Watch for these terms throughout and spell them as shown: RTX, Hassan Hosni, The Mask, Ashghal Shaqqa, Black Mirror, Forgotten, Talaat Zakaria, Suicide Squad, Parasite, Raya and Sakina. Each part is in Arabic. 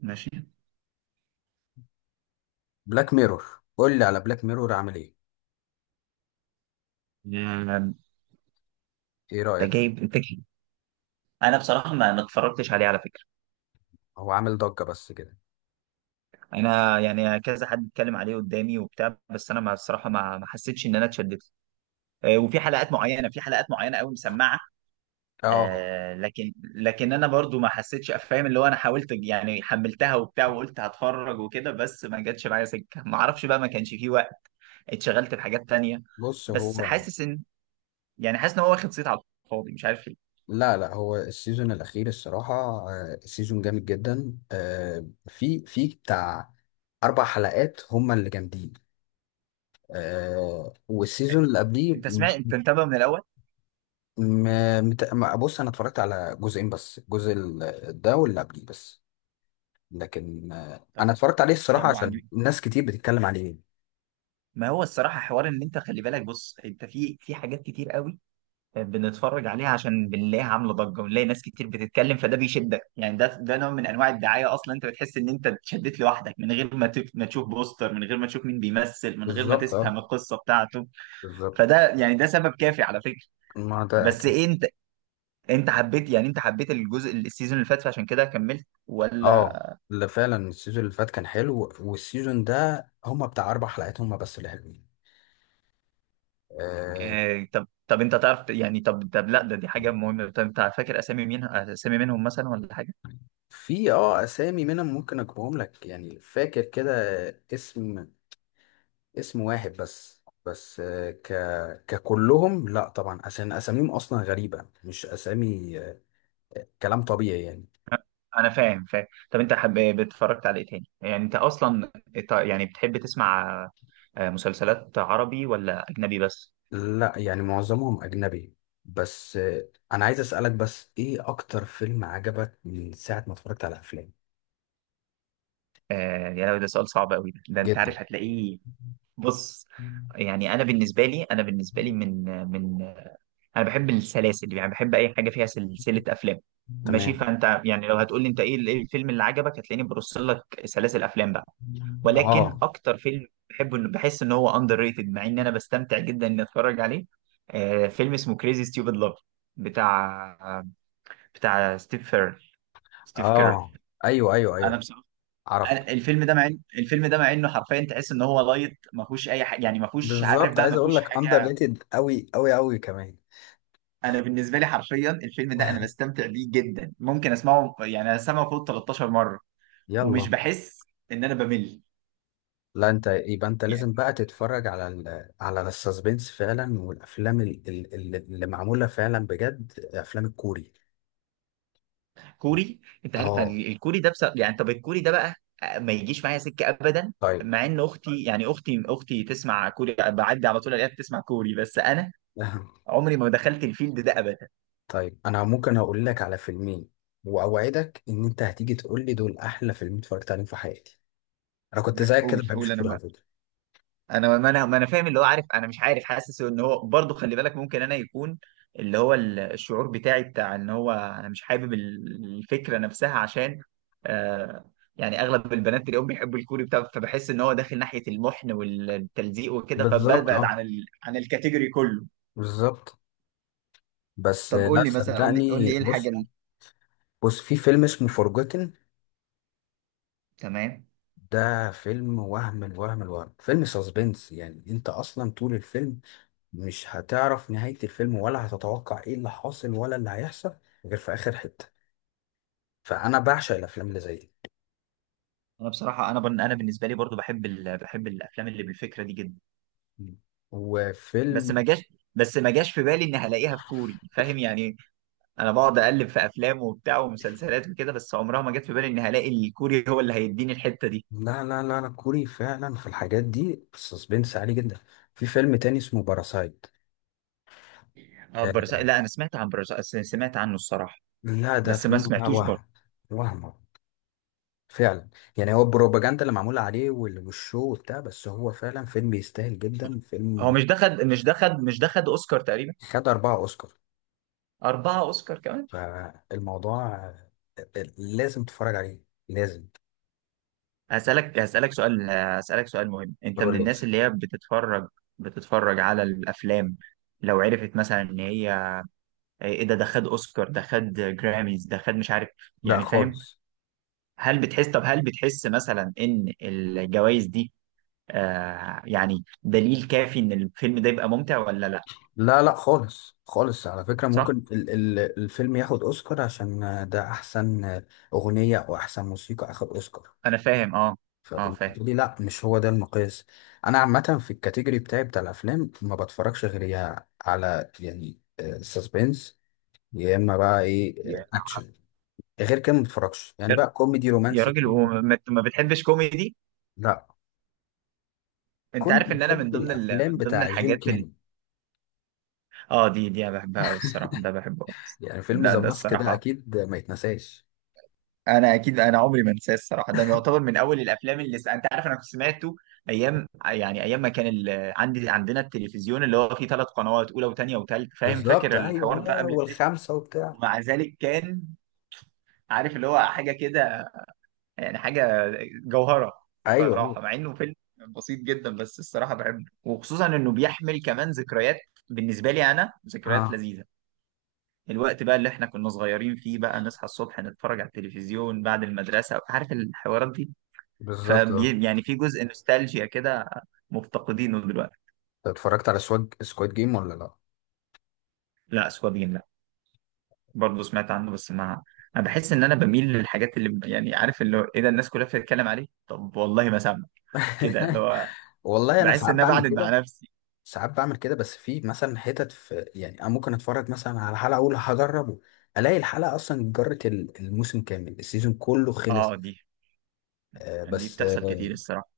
ماشي. بلاك ميرور، قول لي على بلاك ميرور عامل ايه. آه، ايه ده رأيك جايب فيه؟ الفكرة. انا بصراحه ما اتفرجتش عليه على فكره. هو عامل ضجة بس كده. انا يعني كذا حد اتكلم عليه قدامي وبتاع، بس انا ما بصراحه ما حسيتش ان انا اتشددت. وفي حلقات معينه، في حلقات معينه قوي مسمعه. اه. لكن انا برضو ما حسيتش، فاهم اللي هو؟ انا حاولت يعني، حملتها وبتاع وقلت هتفرج وكده، بس ما جاتش معايا سكه، ما اعرفش بقى، ما كانش فيه وقت، اتشغلت بحاجات تانية. بص بس هو. حاسس ان، يعني حاسس ان هو واخد صيت على الفاضي مش عارف ليه. لا لا، هو السيزون الأخير الصراحة. سيزون جامد جدا، في بتاع أربع حلقات هما اللي جامدين. والسيزون اللي قبليه انت سمعت؟ انت متابع من الاول؟ بص، أنا اتفرجت على جزئين بس، الجزء ده واللي قبليه بس. لكن طب أنا اتفرجت عليه طب الصراحة عشان وعجب؟ ناس كتير بتتكلم عليه. ما هو الصراحة حوار ان انت خلي بالك، بص، انت في حاجات كتير قوي بنتفرج عليها عشان بنلاقيها عاملة ضجة ونلاقي ناس كتير بتتكلم، فده بيشدك يعني. ده نوع من انواع الدعاية اصلا. انت بتحس ان انت اتشدت لوحدك من غير ما ما تشوف بوستر، من غير ما تشوف مين بيمثل، من غير ما بالظبط، تفهم اه، القصة بتاعته. بالظبط. فده يعني، ده سبب كافي على فكرة. ما ده بس أكيد. إيه انت، انت حبيت يعني، انت حبيت الجزء السيزون اللي فات فعشان كده كملت ولا؟ اه، ده فعلا السيزون اللي فات كان حلو، والسيزون ده هما بتاع اربع حلقات هما بس اللي حلوين. آه آه، طب طب، انت تعرف يعني، طب طب، لا ده، دي حاجة مهمة، طب انت فاكر اسامي مين، اسامي منهم مثلا ولا حاجة؟ في اسامي منهم، ممكن اجيبهم لك، يعني فاكر كده. اسم، اسم واحد بس، آه ك ككلهم لا طبعا، عشان اساميهم اصلا غريبة مش اسامي كلام طبيعي يعني. انا فاهم. طب انت حب... اتفرجت على ايه تاني يعني؟ انت اصلا يعني بتحب تسمع، مسلسلات عربي ولا اجنبي بس؟ لا، يعني معظمهم اجنبي. بس انا عايز اسالك، بس ايه اكتر فيلم عجبك من ساعة ما اتفرجت على افلام؟ يعني ده سؤال صعب قوي ده انت جدا. عارف هتلاقيه. بص، يعني انا بالنسبه لي، انا بالنسبه لي من، من، انا بحب السلاسل، يعني بحب اي حاجه فيها سلسله افلام ماشي. تمام. فانت يعني لو هتقول لي انت ايه إيه الفيلم اللي عجبك، هتلاقيني برص لك سلاسل افلام بقى. ولكن اه، اكتر فيلم بحبه، انه بحس ان هو اندر ريتد مع ان انا بستمتع جدا اني اتفرج عليه، فيلم اسمه كريزي ستيوبد لاف، بتاع بتاع ستيف فير، ستيف كيرر. اه. ايوه، ايوه، انا ايوه، بصراحه، عرفت. أنا الفيلم ده مع الفيلم ده مع انه حرفيا تحس ان هو لايت، ما فيهوش اي حاجه يعني، ما فيهوش عارف بالظبط، بقى، عايز ما اقول فيهوش لك اندر حاجه. ريتد قوي قوي قوي كمان. انا بالنسبه لي حرفيا الفيلم ده انا بستمتع بيه جدا، ممكن اسمعه يعني، اسمعه فوق 13 مره ومش يلا. بحس ان انا بمل. لا، انت يبقى انت لازم بقى تتفرج على على السسبنس فعلا، والافلام اللي معموله فعلا بجد، افلام الكوري. كوري؟ انت عارف اه. الكوري ده؟ بس يعني طب الكوري ده بقى ما يجيش معايا سكه ابدا، طيب. مع ان اختي يعني، اختي تسمع كوري، بعدي على طول الاقيها بتسمع كوري، بس انا عمري ما دخلت الفيلد ده ابدا. طيب، انا ممكن اقول لك على فيلمين، واوعدك ان انت هتيجي تقول لي دول احلى فيلمين اتفرجت عليهم في حياتي. انا كنت زيك كده، ما قول بحبش قول. الكوري على انا، فكره. انا ما، انا ما، انا فاهم اللي هو، عارف انا مش عارف، حاسس ان هو برضه خلي بالك، ممكن انا يكون اللي هو الشعور بتاعي بتاع ان هو انا مش حابب الفكره نفسها، عشان آه، يعني اغلب البنات اليوم بيحبوا الكوري بتاع، فبحس ان هو داخل ناحيه المحن والتلزيق وكده، بالظبط، فببعد اه، عن ال... عن الكاتيجوري كله. بالظبط. بس طب قول لا، لي مثلا، قول لي صدقني، ايه الحاجه بص. اللي، بص، في فيلم اسمه فورجوتن. تمام. ده فيلم وهم، الوهم الوهم، فيلم ساسبنس، يعني انت اصلا طول الفيلم مش هتعرف نهاية الفيلم، ولا هتتوقع ايه اللي حاصل ولا اللي هيحصل، غير في اخر حتة. فانا بعشق الافلام اللي زي دي. انا بصراحه انا بن... انا بالنسبه لي برضو بحب ال... بحب الافلام اللي بالفكره دي جدا، بس وفيلم. ما جاش، بس ما جاش في بالي ان هلاقيها في كوري، فاهم يعني؟ انا بقعد اقلب في افلام وبتاع ومسلسلات وكده، بس عمرها ما جت في بالي ان هلاقي الكوري هو اللي هيديني الحته دي. لا، لا، لا، لا، كوري فعلا في الحاجات دي السسبنس عالي جدا. في فيلم تاني اسمه باراسايت. اه برزاق، لا انا سمعت عن برزاق، سمعت عنه الصراحه، لا، ده بس ما فيلم سمعتوش وهم. برضه. وهم فعلا. يعني هو البروباجندا اللي معمولة عليه والشو وبتاع، بس هو فعلا فيلم يستاهل جدا، هو فيلم. مش دخل، مش دخل، مش دخل اوسكار تقريبا؟ خد أربعة أوسكار. اربعه اوسكار كمان؟ فالموضوع، لازم تتفرج عليه. لازم. هسالك، هسالك سؤال، هسالك سؤال مهم. انت من ضروري لازم. الناس اللي هي بتتفرج، بتتفرج على الافلام لو عرفت مثلا ان هي ايه، ده ده خد اوسكار، ده خد جراميز، ده خد مش عارف لا يعني، فاهم؟ خالص. هل بتحس، طب هل بتحس مثلا ان الجوائز دي آه يعني دليل كافي ان الفيلم ده يبقى ممتع ولا لا؟ لا، لا، خالص، خالص على فكرة، صح. ممكن ال ال الفيلم ياخد أوسكار عشان ده أحسن أغنية، أو أحسن موسيقى أخد أوسكار. انا فاهم. اه، اه فاهم. فبالنسبة لي لا، مش هو ده المقياس. أنا عامة في الكاتيجوري بتاعي بتاع الأفلام، ما بتفرجش غير يا على يعني سسبنس، يا اما بقى ايه، يا اكشن. غير كده ما بتفرجش يعني، بقى كوميدي يا رومانسي. راجل، وما ما بتحبش كوميدي؟ لا، انت كنت عارف ان انا من بحب ضمن ال... الافلام من ضمن بتاع جيم الحاجات ال... كاري. اه دي، دي انا بحبها قوي الصراحه، ده بحبه أوي. يعني فيلم لا ذا ده ماسك ده الصراحه اكيد ما يتنساش. انا اكيد، انا عمري ما انساه الصراحه. ده يعتبر من اول الافلام اللي س... انت عارف انا كنت سمعته ايام، يعني ايام ما كان ال... عندي، عندنا التلفزيون اللي هو فيه ثلاث قنوات، اولى وثانيه وثالث، فاهم؟ بالظبط، فاكر الحوار ايوه، ده قبل الدش؟ والخمسه وبتاع. ومع ذلك كان، عارف اللي هو حاجه كده، يعني حاجه جوهره ايوه، ايوه، صراحه، مع انه فيلم بسيط جدا، بس الصراحه بحبه، وخصوصا انه بيحمل كمان ذكريات بالنسبه لي، انا ذكريات اه، لذيذه، الوقت بقى اللي احنا كنا صغيرين فيه، بقى نصحى الصبح نتفرج على التلفزيون بعد المدرسه، عارف الحوارات دي؟ بالظبط، اه. فبي يعني في جزء نوستالجيا كده مفتقدينه دلوقتي. أنت اتفرجت على سواج سكواد جيم ولا لا؟ لا سوابين لا، برضه سمعت عنه بس ما، انا بحس ان انا بميل للحاجات اللي يعني، عارف اللي هو ايه ده الناس كلها بتتكلم عليه طب والله ما سامع، كده اللي هو والله انا بحس ساعات ان انا بعمل بعند كده. مع نفسي. ساعات بعمل كده، بس في مثلا حتت، يعني انا ممكن اتفرج مثلا على حلقه، اقول هجربه. الاقي الحلقه اصلا جرت الموسم كامل، السيزون كله خلص. اه دي، دي بس بتحصل كتير الصراحه.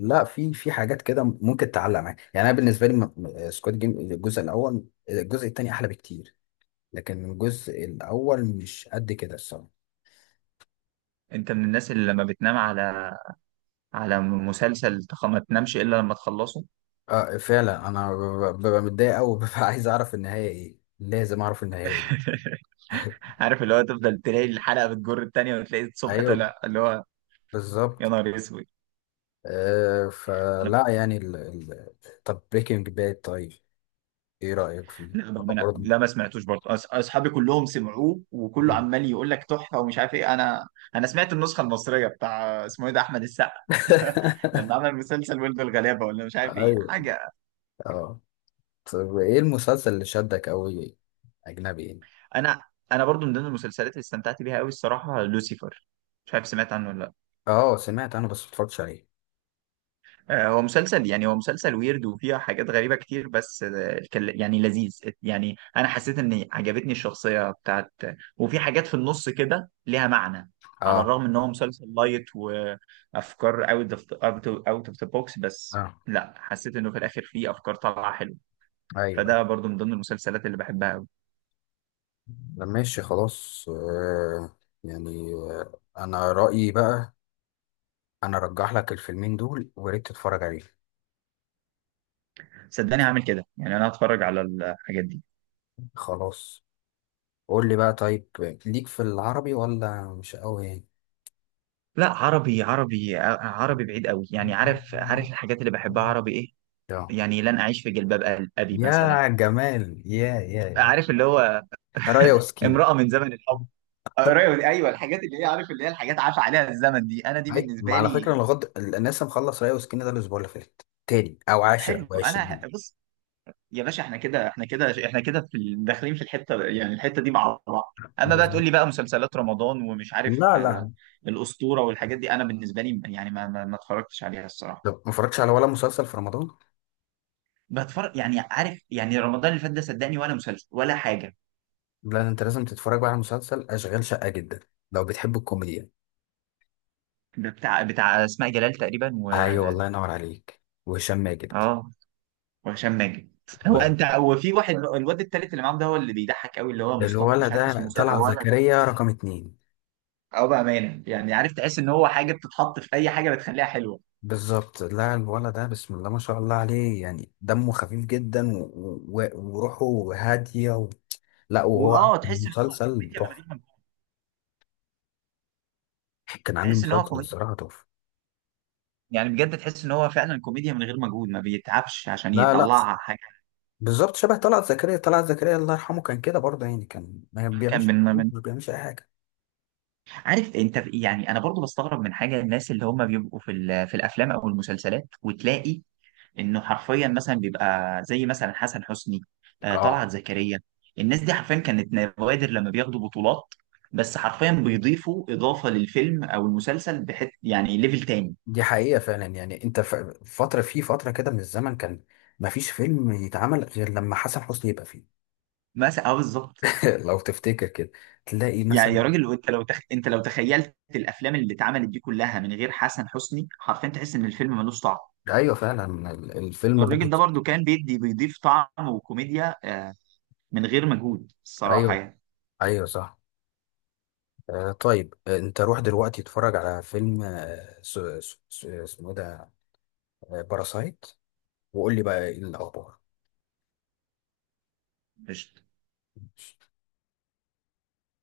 لا، في حاجات كده ممكن تعلق معاك، يعني انا بالنسبه لي سكواد جيم الجزء الاول. الجزء الثاني احلى بكتير. لكن الجزء الاول مش قد كده الصراحه. انت من الناس اللي لما بتنام على على مسلسل ما تنامش الا لما تخلصه؟ اه فعلا، انا ببقى متضايق قوي. ببقى عايز اعرف النهايه ايه، لازم اعرف النهايه ايه. عارف اللي هو تفضل تلاقي الحلقه بتجر التانيه، وتلاقي الصبح ايوه، طلع، اللي هو يا بالظبط. نهار اسود. انا، فلا يعني طب، بريكنج باد، طيب، ايه رايك فيه؟ لا برضه. لا ما سمعتوش برضه، اصحابي كلهم سمعوه وكله عمال يقول لك تحفه ومش عارف ايه. انا، انا سمعت النسخه المصريه بتاع اسمه ايه ده، احمد السقا، لما عمل مسلسل ولد الغلابه ولا مش عارف ايه ايوه، حاجه. اه. طب، ايه المسلسل اللي شدك قوي؟ اجنبي يعني؟ انا، انا برضو من ضمن المسلسلات اللي استمتعت بيها قوي الصراحه لوسيفر، مش عارف سمعت عنه ولا لا؟ اه، سمعت انا بس متفرجتش عليه. هو مسلسل يعني، هو مسلسل ويرد وفيها حاجات غريبه كتير، بس يعني لذيذ يعني، انا حسيت ان عجبتني الشخصيه بتاعت، وفي حاجات في النص كده ليها معنى، على اه، الرغم ان هو مسلسل لايت وافكار اوت اوف، اوت اوف ذا بوكس، بس اه، لا حسيت انه في الاخر فيه افكار طالعه حلوه، ايوه، ايوه. فده برضو من ضمن المسلسلات اللي بحبها قوي. ده ماشي خلاص يعني انا رأيي بقى، انا ارجح لك الفيلمين دول، وريت تتفرج عليهم. صدقني هعمل كده، يعني انا هتفرج على الحاجات دي. خلاص. قول لي بقى طيب، ليك في العربي ولا مش قوي يعني؟ لا عربي، عربي عربي بعيد قوي يعني. عارف عارف الحاجات اللي بحبها عربي ايه؟ آه. يعني لن اعيش في جلباب ابي مثلا، يا جمال، يا، يا، يا، عارف اللي هو؟ رايا وسكينة. امرأة من زمن الحب، ايوه الحاجات اللي هي عارف اللي هي الحاجات عاش عليها الزمن دي، انا دي هاي، ما بالنسبه على فكرة لي، انا غد الناس، مخلص ريا وسكينة ده الاسبوع اللي فات تاني، او 10 حلو. او انا 20. بص، يا باشا احنا كده، احنا كده، احنا كده في داخلين في الحته يعني، الحته دي مع بعض. اما بقى بالظبط. تقول لي بقى مسلسلات رمضان ومش عارف لا، آه، لا. الاسطوره والحاجات دي، انا بالنسبه لي يعني ما اتفرجتش عليها الصراحه. طب ما اتفرجتش على ولا مسلسل في رمضان؟ بتفرج يعني عارف، يعني رمضان اللي فات ده صدقني ولا مسلسل ولا حاجه. لا، انت لازم تتفرج بقى على مسلسل اشغال شقة، جدا لو بتحب الكوميديا. ده بتاع بتاع اسماء جلال تقريبا و، ايوه، الله ينور عليك، وهشام ماجد. اه وهشام ماجد. هو و- انت، هو في واحد الواد التالت اللي معاهم ده، هو اللي بيضحك قوي، اللي هو مصطفى، مش الولد عارف اسمه ده مصطفى طلعت هو ولا ده؟ زكريا رقم اتنين. اه بامانه يعني، عارف تحس ان هو حاجه بتتحط في اي حاجه بتخليها حلوه. بالظبط، لا، الولد ده بسم الله ما شاء الله عليه، يعني دمه خفيف جدا وروحه هادية، لا، وهو عامل واه تحس ان هو مسلسل كوميديا من غير تحفة. مجهود، كان عامل تحس ان هو مسلسل كوميديا، الصراحة تحفة. يعني بجد تحس ان هو فعلا كوميديا من غير مجهود، ما بيتعبش عشان لا، لا. يطلعها حاجه. بالظبط، شبه طلعت زكريا. طلعت زكريا الله يرحمه كان كده برضه، يعني كان ما كان بيعملش من، من، ما بيعملش اي حاجه. عارف انت يعني انا برضو بستغرب من حاجه، الناس اللي هم بيبقوا في في الافلام او المسلسلات، وتلاقي انه حرفيا مثلا بيبقى زي مثلا حسن حسني، اه، طلعت زكريا، الناس دي حرفيا كانت نوادر لما بياخدوا بطولات، بس حرفيا بيضيفوا اضافه للفيلم او المسلسل بحت، يعني ليفل تاني. دي حقيقه فعلا. يعني انت فتره، في فتره كده من الزمن، كان ما فيش فيلم يتعمل غير لما حسن حسني يبقى فيه. مثلا اه بالظبط. لو تفتكر كده، تلاقي يعني مثلا. يا راجل، انت لو تخ... انت لو تخيلت الافلام اللي اتعملت دي كلها من غير حسن حسني، حرفيا تحس ان الفيلم ملوش طعم. ايوه فعلا، الفيلم الراجل ده بوظ. برضو كان بيدي، بيضيف طعم وكوميديا من غير مجهود الصراحة ايوه، يعني. ايوه، صح. طيب، انت روح دلوقتي اتفرج على فيلم، اسمه إيه ده؟ باراسايت. وقول لي بقى ايه الاخبار. قشطة.